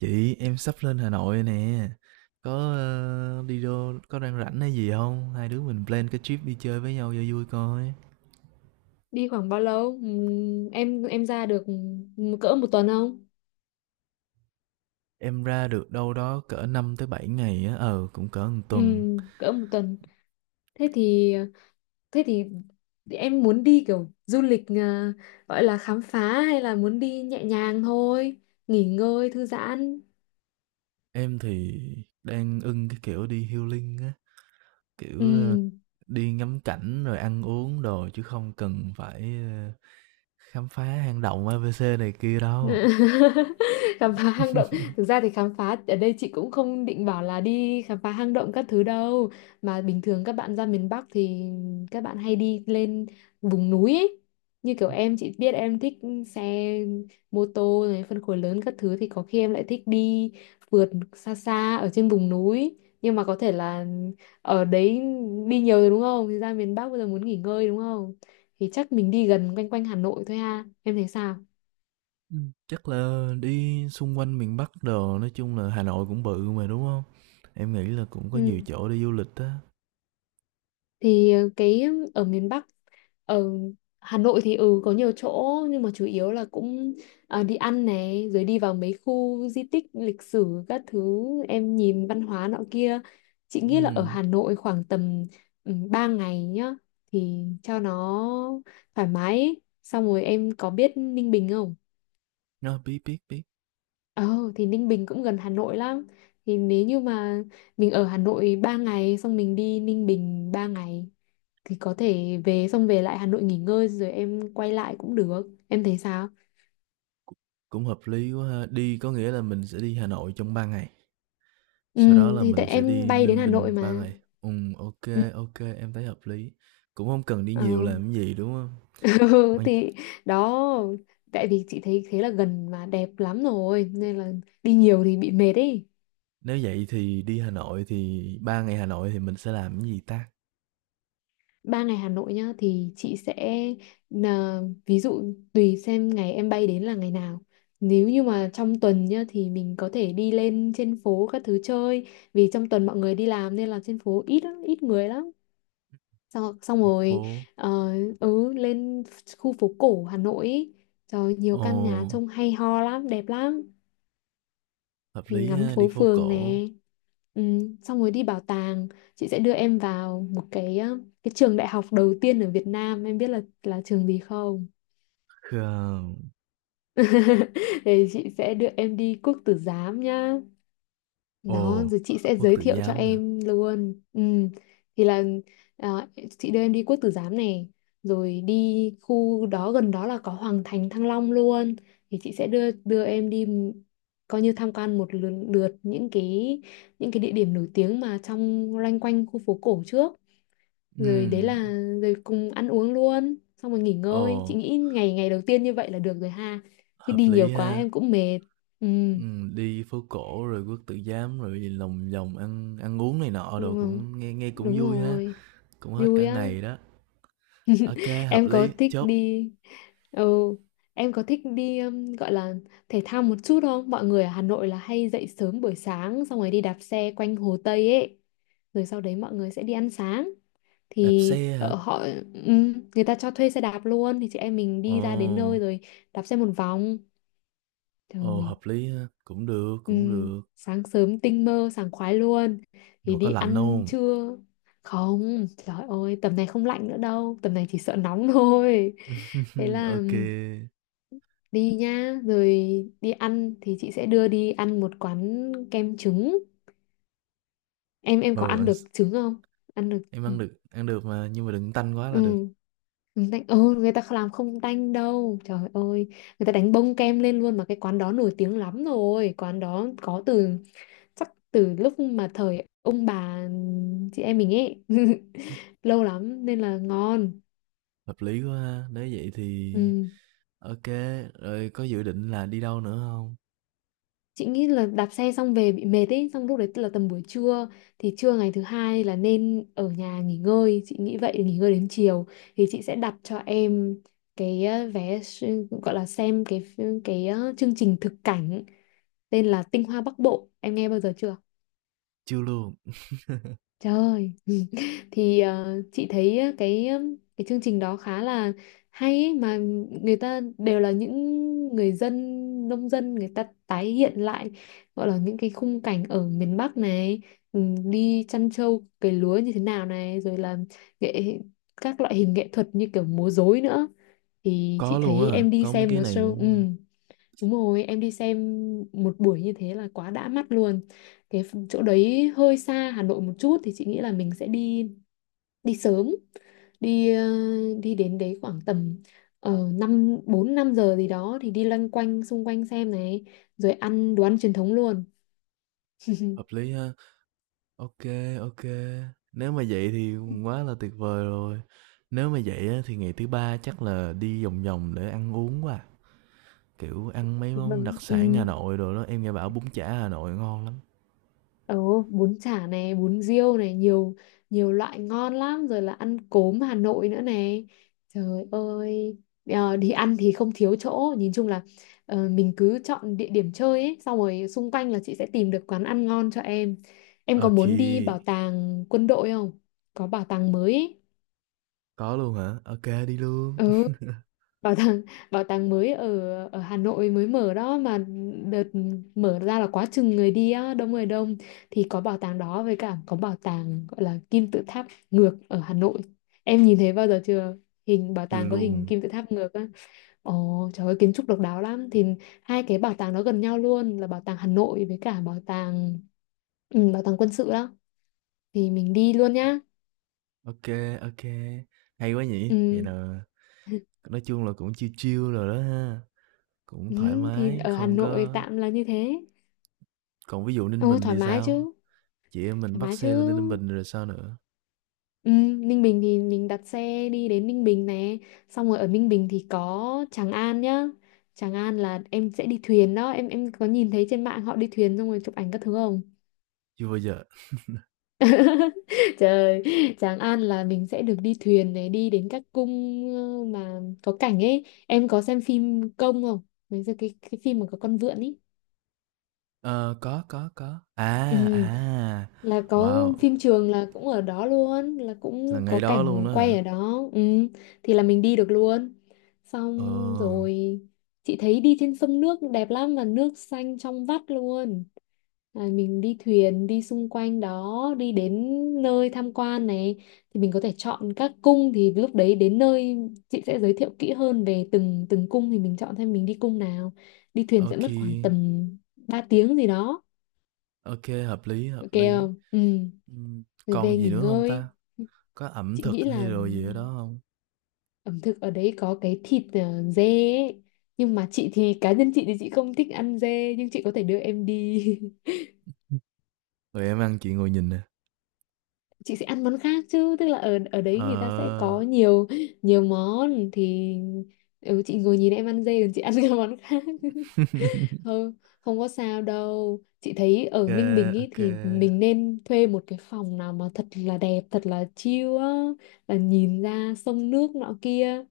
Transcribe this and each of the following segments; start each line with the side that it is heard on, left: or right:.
right: Chị, em sắp lên Hà Nội nè. Có đi đâu có đang rảnh hay gì không? Hai đứa mình plan cái trip đi chơi với nhau cho vui coi.
left: Đi khoảng bao lâu? Em ra được cỡ một tuần không?
right: Em ra được đâu đó cỡ 5 tới 7 ngày á, cũng cỡ một tuần.
left: Cỡ một tuần. Thế thì thế thì em muốn đi kiểu du lịch à, gọi là khám phá hay là muốn đi nhẹ nhàng thôi, nghỉ ngơi thư giãn.
right: Em thì đang ưng cái kiểu đi healing á, kiểu
left: Ừm.
right: đi ngắm cảnh rồi ăn uống đồ chứ không cần phải khám phá hang động ABC này kia đâu.
left: Khám phá hang động. Thực ra thì khám phá ở đây chị cũng không định bảo là đi khám phá hang động các thứ đâu, mà bình thường các bạn ra miền Bắc thì các bạn hay đi lên vùng núi ấy. Như kiểu em, chị biết em thích xe mô tô này phân khối lớn các thứ thì có khi em lại thích đi vượt xa xa ở trên vùng núi, nhưng mà có thể là ở đấy đi nhiều rồi đúng không, thì ra miền Bắc bây giờ muốn nghỉ ngơi đúng không, thì chắc mình đi gần quanh quanh Hà Nội thôi ha, em thấy sao?
right: Chắc là đi xung quanh miền Bắc đồ, nói chung là Hà Nội cũng bự mà, đúng không? Em nghĩ là cũng có nhiều
left: Ừ.
right: chỗ đi du lịch á.
left: Thì cái ở miền Bắc, ở Hà Nội thì ừ có nhiều chỗ nhưng mà chủ yếu là cũng đi ăn này rồi đi vào mấy khu di tích lịch sử các thứ, em nhìn văn hóa nọ kia. Chị nghĩ là ở
right: Ừm,
left: Hà Nội khoảng tầm 3 ngày nhá thì cho nó thoải mái ấy. Xong rồi em có biết Ninh Bình không?
right: nó biết, biết, biết,
left: Ờ thì Ninh Bình cũng gần Hà Nội lắm. Thì nếu như mà mình ở Hà Nội 3 ngày, xong mình đi Ninh Bình 3 ngày, thì có thể về, xong về lại Hà Nội nghỉ ngơi rồi em quay lại cũng được. Em thấy sao?
right: cũng hợp lý quá ha. Đi có nghĩa là mình sẽ đi Hà Nội trong 3 ngày,
left: Ừ,
right: sau đó là
left: thì tại
right: mình sẽ
left: em
right: đi
left: bay đến
right: Ninh
left: Hà Nội
right: Bình 3
left: mà.
right: ngày. Ok.
left: Ừ.
right: Ok, em thấy hợp lý, cũng không cần đi
left: Ờ.
right: nhiều làm cái gì, đúng không?
left: Ừ,
right: Quan,
left: thì đó, tại vì chị thấy thế là gần mà đẹp lắm rồi nên là đi nhiều thì bị mệt ấy.
right: nếu vậy thì đi Hà Nội thì 3 ngày Hà Nội thì mình sẽ làm cái gì ta?
left: 3 ngày Hà Nội nhá, thì chị sẽ là- ví dụ tùy xem ngày em bay đến là ngày nào, nếu như mà trong tuần nhá thì mình có thể đi lên trên phố các thứ chơi, vì trong tuần mọi người đi làm nên là trên phố ít lắm, ít người lắm. Xong
right: Đi
left: rồi
right: phố,
left: ờ, lên khu phố cổ Hà Nội ý. Trời ơi, nhiều căn nhà
right: ồ,
left: trông hay ho lắm, đẹp lắm.
right: hợp
left: Thì
right: lý
left: ngắm
right: ha, đi
left: phố
right: phố
left: phường nè,
right: cổ.
left: ừ, xong rồi đi bảo tàng. Chị sẽ đưa em vào một cái cái trường đại học đầu tiên ở Việt Nam, em biết là trường gì không?
right: Khờ.
left: Thì chị sẽ đưa em đi Quốc Tử Giám nhá. Đó,
right: Ồ,
left: rồi chị sẽ
right: Quốc
left: giới
right: Tử
left: thiệu cho
right: Giám hả?
left: em luôn. Ừ. Thì là à, chị đưa em đi Quốc Tử Giám này, rồi đi khu đó, gần đó là có Hoàng Thành Thăng Long luôn. Thì chị sẽ đưa đưa em đi coi như tham quan một lượt, lượt những cái, những cái địa điểm nổi tiếng mà trong loanh quanh khu phố cổ trước. Rồi đấy là
right: Ừm.
left: Rồi cùng ăn uống luôn, xong rồi nghỉ
right: Ồ,
left: ngơi. Chị nghĩ ngày ngày đầu tiên như vậy là được rồi ha. Chứ
right: hợp
left: đi nhiều
right: lý
left: quá
right: ha.
left: em cũng mệt. Ừ,
right: Đi phố cổ rồi Quốc Tử Giám rồi gì lòng vòng ăn ăn uống này nọ đồ
left: đúng không?
right: cũng nghe nghe cũng
left: Đúng
right: vui ha,
left: rồi.
right: cũng hết cả
left: Vui á.
right: ngày đó. Ok, hợp
left: Em có
right: lý,
left: thích
right: chốt.
left: đi ừ em có thích đi gọi là thể thao một chút không? Mọi người ở Hà Nội là hay dậy sớm buổi sáng, xong rồi đi đạp xe quanh Hồ Tây ấy, rồi sau đấy mọi người sẽ đi ăn sáng.
right: Đạp
left: Thì
right: xe hả?
left: ở họ, người ta cho thuê xe đạp luôn, thì chị em mình đi ra đến nơi
right: Ồ,
left: rồi đạp xe một vòng.
right: ồ,
left: Trời.
right: hợp lý ha,
left: Ừ,
right: cũng được,
left: sáng sớm tinh mơ sảng khoái luôn.
right: nhưng
left: Thì
right: mà có
left: đi
right: lạnh
left: ăn
right: không?
left: trưa. Không, trời ơi tầm này không lạnh nữa đâu, tầm này chỉ sợ nóng thôi. Thế là
right: Ok, kê,
left: ừ, đi nhá. Rồi đi ăn thì chị sẽ đưa đi ăn một quán kem trứng. Em có
right: ừ,
left: ăn
right: ăn
left: được
right: s,
left: trứng không? Ăn được,
right: em
left: ừ.
right: ăn được mà, nhưng mà đừng tanh quá
left: Ừ,
right: là được.
left: trứng tanh, ừ, người ta làm không tanh đâu trời ơi, người ta đánh bông kem lên luôn mà. Cái quán đó nổi tiếng lắm rồi, quán đó có từ, chắc từ lúc mà thời ông bà chị em mình ấy lâu lắm nên là ngon.
right: Hợp lý quá ha, nếu vậy thì
left: Ừ.
right: OK, rồi có dự định là đi đâu nữa hông?
left: Chị nghĩ là đạp xe xong về bị mệt ấy, xong lúc đấy là tầm buổi trưa, thì trưa ngày thứ hai là nên ở nhà nghỉ ngơi, chị nghĩ vậy. Nghỉ ngơi đến chiều thì chị sẽ đặt cho em cái vé gọi là xem cái chương trình thực cảnh tên là Tinh Hoa Bắc Bộ, em nghe bao giờ chưa?
right: Chưa luôn?
left: Trời ơi. Ừ. Thì chị thấy á, cái chương trình đó khá là hay ấy, mà người ta đều là những người dân, nông dân, người ta tái hiện lại, gọi là những cái khung cảnh ở miền Bắc này, đi chăn trâu cày lúa như thế nào này, rồi là nghệ các loại hình nghệ thuật như kiểu múa rối nữa. Thì
right: Có
left: chị
right: luôn á
left: thấy
right: hả?
left: em đi
right: Có mấy
left: xem
right: cái
left: một
right: này
left: show, ừ.
right: luôn á hả?
left: Đúng rồi, em đi xem một buổi như thế là quá đã mắt luôn. Cái chỗ đấy hơi xa Hà Nội một chút, thì chị nghĩ là mình sẽ đi đi sớm, đi đi đến đấy khoảng tầm 4 5 giờ gì đó, thì đi loanh quanh xung quanh xem này, rồi ăn đồ ăn truyền thống luôn.
right: Hợp lý ha. OK, OK. Nếu mà vậy thì quá là tuyệt vời rồi. Nếu mà vậy á thì ngày thứ Ba chắc là đi vòng vòng để ăn uống quá à, kiểu, ăn mấy món
left: Vâng.
right: đặc sản Hà
left: Ừ.
right: Nội đồ đó, em nghe bảo bún chả Hà Nội ngon lắm.
left: Ừ, bún chả này, bún riêu này, nhiều, nhiều loại ngon lắm, rồi là ăn cốm Hà Nội nữa này. Trời ơi, đi ăn thì không thiếu chỗ, nhìn chung là mình cứ chọn địa điểm chơi ấy, xong rồi xung quanh là chị sẽ tìm được quán ăn ngon cho em. Em
right: Ô
left: có
right: kê,
left: muốn đi bảo tàng quân đội không? Có bảo tàng mới ấy.
right: có luôn hả? OK, đi luôn.
left: Ừ, bảo tàng bảo tàng mới ở ở Hà Nội mới mở đó mà, đợt mở ra là quá chừng người đi á, đông người đông. Thì có bảo tàng đó, với cả có bảo tàng gọi là kim tự tháp ngược ở Hà Nội, em nhìn thấy bao giờ chưa? Hình bảo
right: Chưa
left: tàng có hình
right: luôn.
left: kim tự tháp ngược á. Ồ, trời ơi kiến trúc độc đáo lắm. Thì hai cái bảo tàng đó gần nhau luôn, là bảo tàng Hà Nội với cả bảo tàng, ừ, bảo tàng quân sự đó, thì mình đi luôn nhá.
right: OK, OK. Hay quá
left: Ừ,
right: nhỉ? Vậy là nói chung là cũng chill chill rồi đó ha, cũng
left: ừ,
right: thoải
left: thì
right: mái,
left: ở Hà
right: không
left: Nội
right: có.
left: tạm là như thế.
right: Còn ví dụ Ninh
left: Ồ
right: Bình
left: thoải
right: thì
left: mái
right: sao?
left: chứ.
right: Chị em mình
left: Thoải
right: bắt
left: mái chứ.
right: xe lên Ninh Bình rồi sao nữa?
left: Ừ, Ninh Bình thì mình đặt xe đi đến Ninh Bình này, xong rồi ở Ninh Bình thì có Tràng An nhá. Tràng An là em sẽ đi thuyền đó, em có nhìn thấy trên mạng họ đi thuyền xong rồi chụp ảnh các thứ không?
right: Chưa bao giờ.
left: Trời. Tràng An là mình sẽ được đi thuyền này, đi đến các cung, mà có cảnh ấy. Em có xem phim Công không? Mấy giờ cái phim mà có con vượn ấy.
right: Ờ, có, có.
left: Ừ.
right: À, à,
left: Là có
right: wow,
left: phim trường là cũng ở đó luôn, là
right: là
left: cũng
right: ngày
left: có
right: đó luôn
left: cảnh
right: đó hả?
left: quay ở đó, ừ. Thì là mình đi được luôn, xong
right: Ờ,
left: rồi chị thấy đi trên sông nước đẹp lắm mà nước xanh trong vắt luôn. À, mình đi thuyền đi xung quanh đó, đi đến nơi tham quan này, thì mình có thể chọn các cung. Thì lúc đấy đến nơi chị sẽ giới thiệu kỹ hơn về từng từng cung, thì mình chọn xem mình đi cung nào. Đi thuyền
right: ok,
left: sẽ mất
right: kê,
left: khoảng tầm 3 tiếng gì đó.
right: hợp lý, hợp
left: Ok,
right: lý.
left: không, ừ,
right: Ừm,
left: rồi về
right: còn gì
left: nghỉ
right: nữa không
left: ngơi.
right: ta? Có ẩm
left: Chị nghĩ
right: thực hay
left: là
right: đồ gì ở đó không?
left: ẩm thực ở đấy có cái thịt dê ấy. Nhưng mà chị thì cá nhân chị thì chị không thích ăn dê, nhưng chị có thể đưa em đi.
right: Tụi em ăn chị ngồi nhìn nè.
left: Chị sẽ ăn món khác, chứ tức là ở ở đấy người ta sẽ có
right: Ờ.
left: nhiều, nhiều món. Thì ừ, chị ngồi nhìn em ăn dê còn chị ăn các món khác.
right: ok,
left: Không, không có sao đâu. Chị thấy ở
right: kê,
left: Ninh Bình ý thì
right: ô,
left: mình nên thuê một cái phòng nào mà thật là đẹp, thật là chill á, là nhìn ra sông nước nọ kia.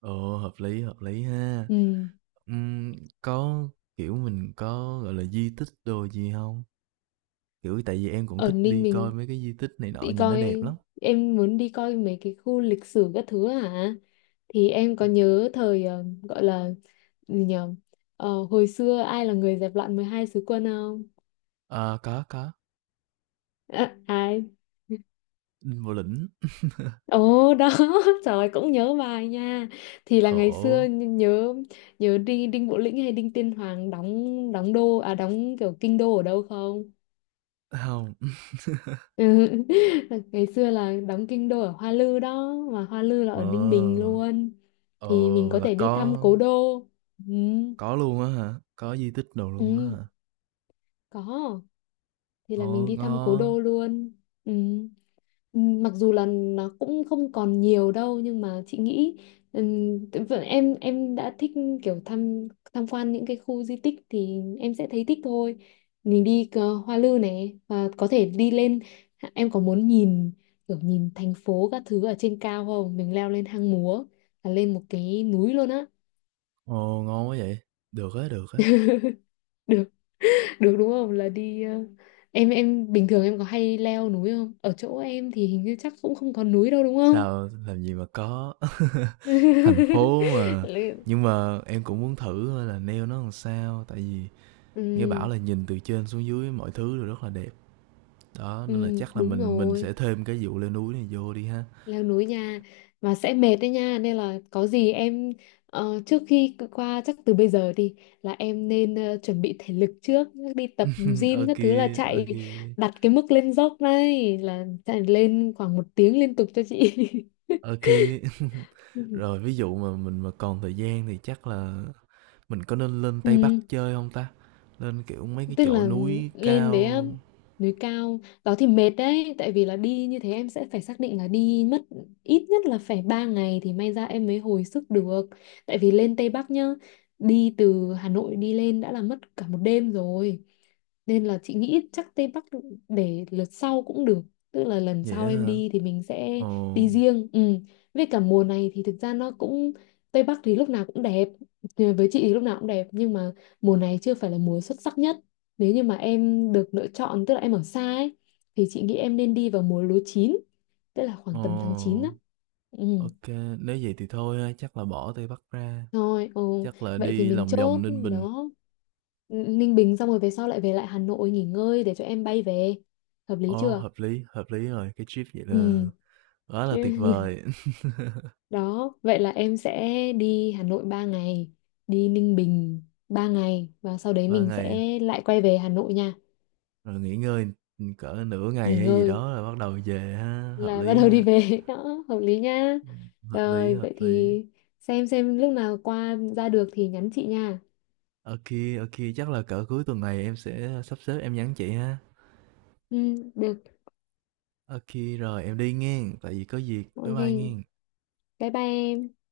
right: ồ, hợp lý ha.
left: Ừ.
right: Ừm, có, kiểu, mình có, gọi là, di tích đồ gì không? Kiểu, tại vì em cũng
left: Ở
right: thích
left: Ninh
right: đi coi
left: mình
right: mấy cái di tích này nọ,
left: đi
right: nhìn nó đẹp
left: coi,
right: lắm.
left: em muốn đi coi mấy cái khu lịch sử các thứ hả? Thì em có
right: Ừm,
left: nhớ thời gọi là gì nhở? Ờ, hồi xưa ai là người dẹp loạn 12 sứ quân không?
right: ờ, có,
left: À, ai?
right: Đinh Bộ Lĩnh.
left: Ồ đó, trời ơi, cũng nhớ bài nha. Thì là ngày xưa
right: Khổ.
left: nhớ nhớ đi, Đinh Bộ Lĩnh hay Đinh Tiên Hoàng đóng đóng đô à, đóng kiểu kinh đô ở đâu không?
right: Không.
left: Ừ. Ngày xưa là đóng kinh đô ở Hoa Lư đó mà, Hoa Lư là ở Ninh Bình
right: Ờ,
left: luôn.
right: ờ,
left: Thì mình có
right: là
left: thể đi thăm
right: có
left: cố đô, ừ.
right: có luôn á hả? Có di tích đồ luôn đó
left: Ừ.
right: hả?
left: Có, thì là
right: Ồ,
left: mình đi thăm cố
right: ngon,
left: đô luôn, ừ. Mặc dù là nó cũng không còn nhiều đâu, nhưng mà chị nghĩ em đã thích kiểu tham tham quan những cái khu di tích thì em sẽ thấy thích thôi. Mình đi cờ Hoa Lư này và có thể đi lên. Em có muốn nhìn, kiểu nhìn thành phố các thứ ở trên cao không? Mình leo lên hang múa, là lên một cái núi luôn á.
right: ồ, ngon quá vậy, được á,
left: Được. Được đúng không, là đi em bình thường em có hay leo núi không? Ở chỗ em thì hình như chắc cũng không có núi đâu đúng không?
right: sao làm gì mà có. Thành phố mà, nhưng mà em cũng muốn thử coi là nail nó làm sao, tại vì nghe bảo
left: Ừ,
right: là nhìn từ trên xuống dưới mọi thứ đều rất là đẹp. Đó, nên là
left: ừ,
right: chắc là
left: đúng
right: mình sẽ
left: rồi,
right: thêm cái vụ leo núi này vô đi ha.
left: leo núi nha, mà sẽ mệt đấy nha, nên là có gì em trước khi qua, chắc từ bây giờ đi là em nên chuẩn bị thể lực trước, đi tập gym
right: Ok,
left: các thứ, là chạy
right: ok,
left: đặt cái mức lên dốc này, là chạy lên khoảng một tiếng liên tục cho chị.
right: ok. Rồi ví dụ mà mình mà còn thời gian thì chắc là mình có nên lên Tây Bắc
left: Ừ.
right: chơi không ta? Lên, kiểu, mấy cái
left: Tức
right: chỗ
left: là
right: núi
left: lên đấy á,
right: cao,
left: núi cao đó thì mệt đấy, tại vì là đi như thế em sẽ phải xác định là đi mất ít nhất là phải 3 ngày thì may ra em mới hồi sức được, tại vì lên Tây Bắc nhá, đi từ Hà Nội đi lên đã là mất cả một đêm rồi. Nên là chị nghĩ chắc Tây Bắc để lượt sau cũng được, tức là lần
right: vậy
left: sau
right: á
left: em
right: hả?
left: đi thì mình sẽ
right: Ồ,
left: đi riêng, ừ. Với cả mùa này thì thực ra nó cũng, Tây Bắc thì lúc nào cũng đẹp, với chị thì lúc nào cũng đẹp, nhưng mà mùa này chưa phải là mùa xuất sắc nhất. Nếu như mà em được lựa chọn, tức là em ở xa ấy, thì chị nghĩ em nên đi vào mùa lúa chín, tức là khoảng
right: ồ,
left: tầm tháng 9 đó. Ừ,
right: ok, nếu vậy thì thôi ha, chắc là bỏ Tây Bắc ra,
left: thôi, ừ.
right: chắc là
left: Vậy thì
right: đi
left: mình
right: lòng vòng
left: chốt
right: Ninh Bình.
left: đó. Ninh Bình xong rồi về sau lại về lại Hà Nội nghỉ ngơi để cho em bay về. Hợp lý
right: Ồ,
left: chưa?
right: hợp lý rồi, cái trip vậy là
left: Ừ.
right: quá là
left: Chứ...
right: tuyệt vời.
left: Đó, vậy là em sẽ đi Hà Nội 3 ngày, đi Ninh Bình 3 ngày, và sau đấy
right: Ba
left: mình
right: ngày,
left: sẽ lại quay về Hà Nội nha,
right: rồi nghỉ ngơi, ừ, cỡ nửa ngày
left: nghỉ
right: hay gì
left: ngơi.
right: đó rồi bắt đầu về
left: Là bắt đầu đi
right: ha,
left: về đó, hợp lý nha.
right: hợp lý,
left: Rồi
right: hợp
left: vậy
right: lý.
left: thì xem lúc nào qua ra được thì nhắn chị nha.
right: Ok, ok, chắc là cỡ cuối tuần này em sẽ sắp xếp em nhắn chị ha.
left: Ừ, được.
right: Ô, rồi em đi nghen, tại vì có việc. Bye
left: Ok,
right: bye nghen.
left: bye bye em.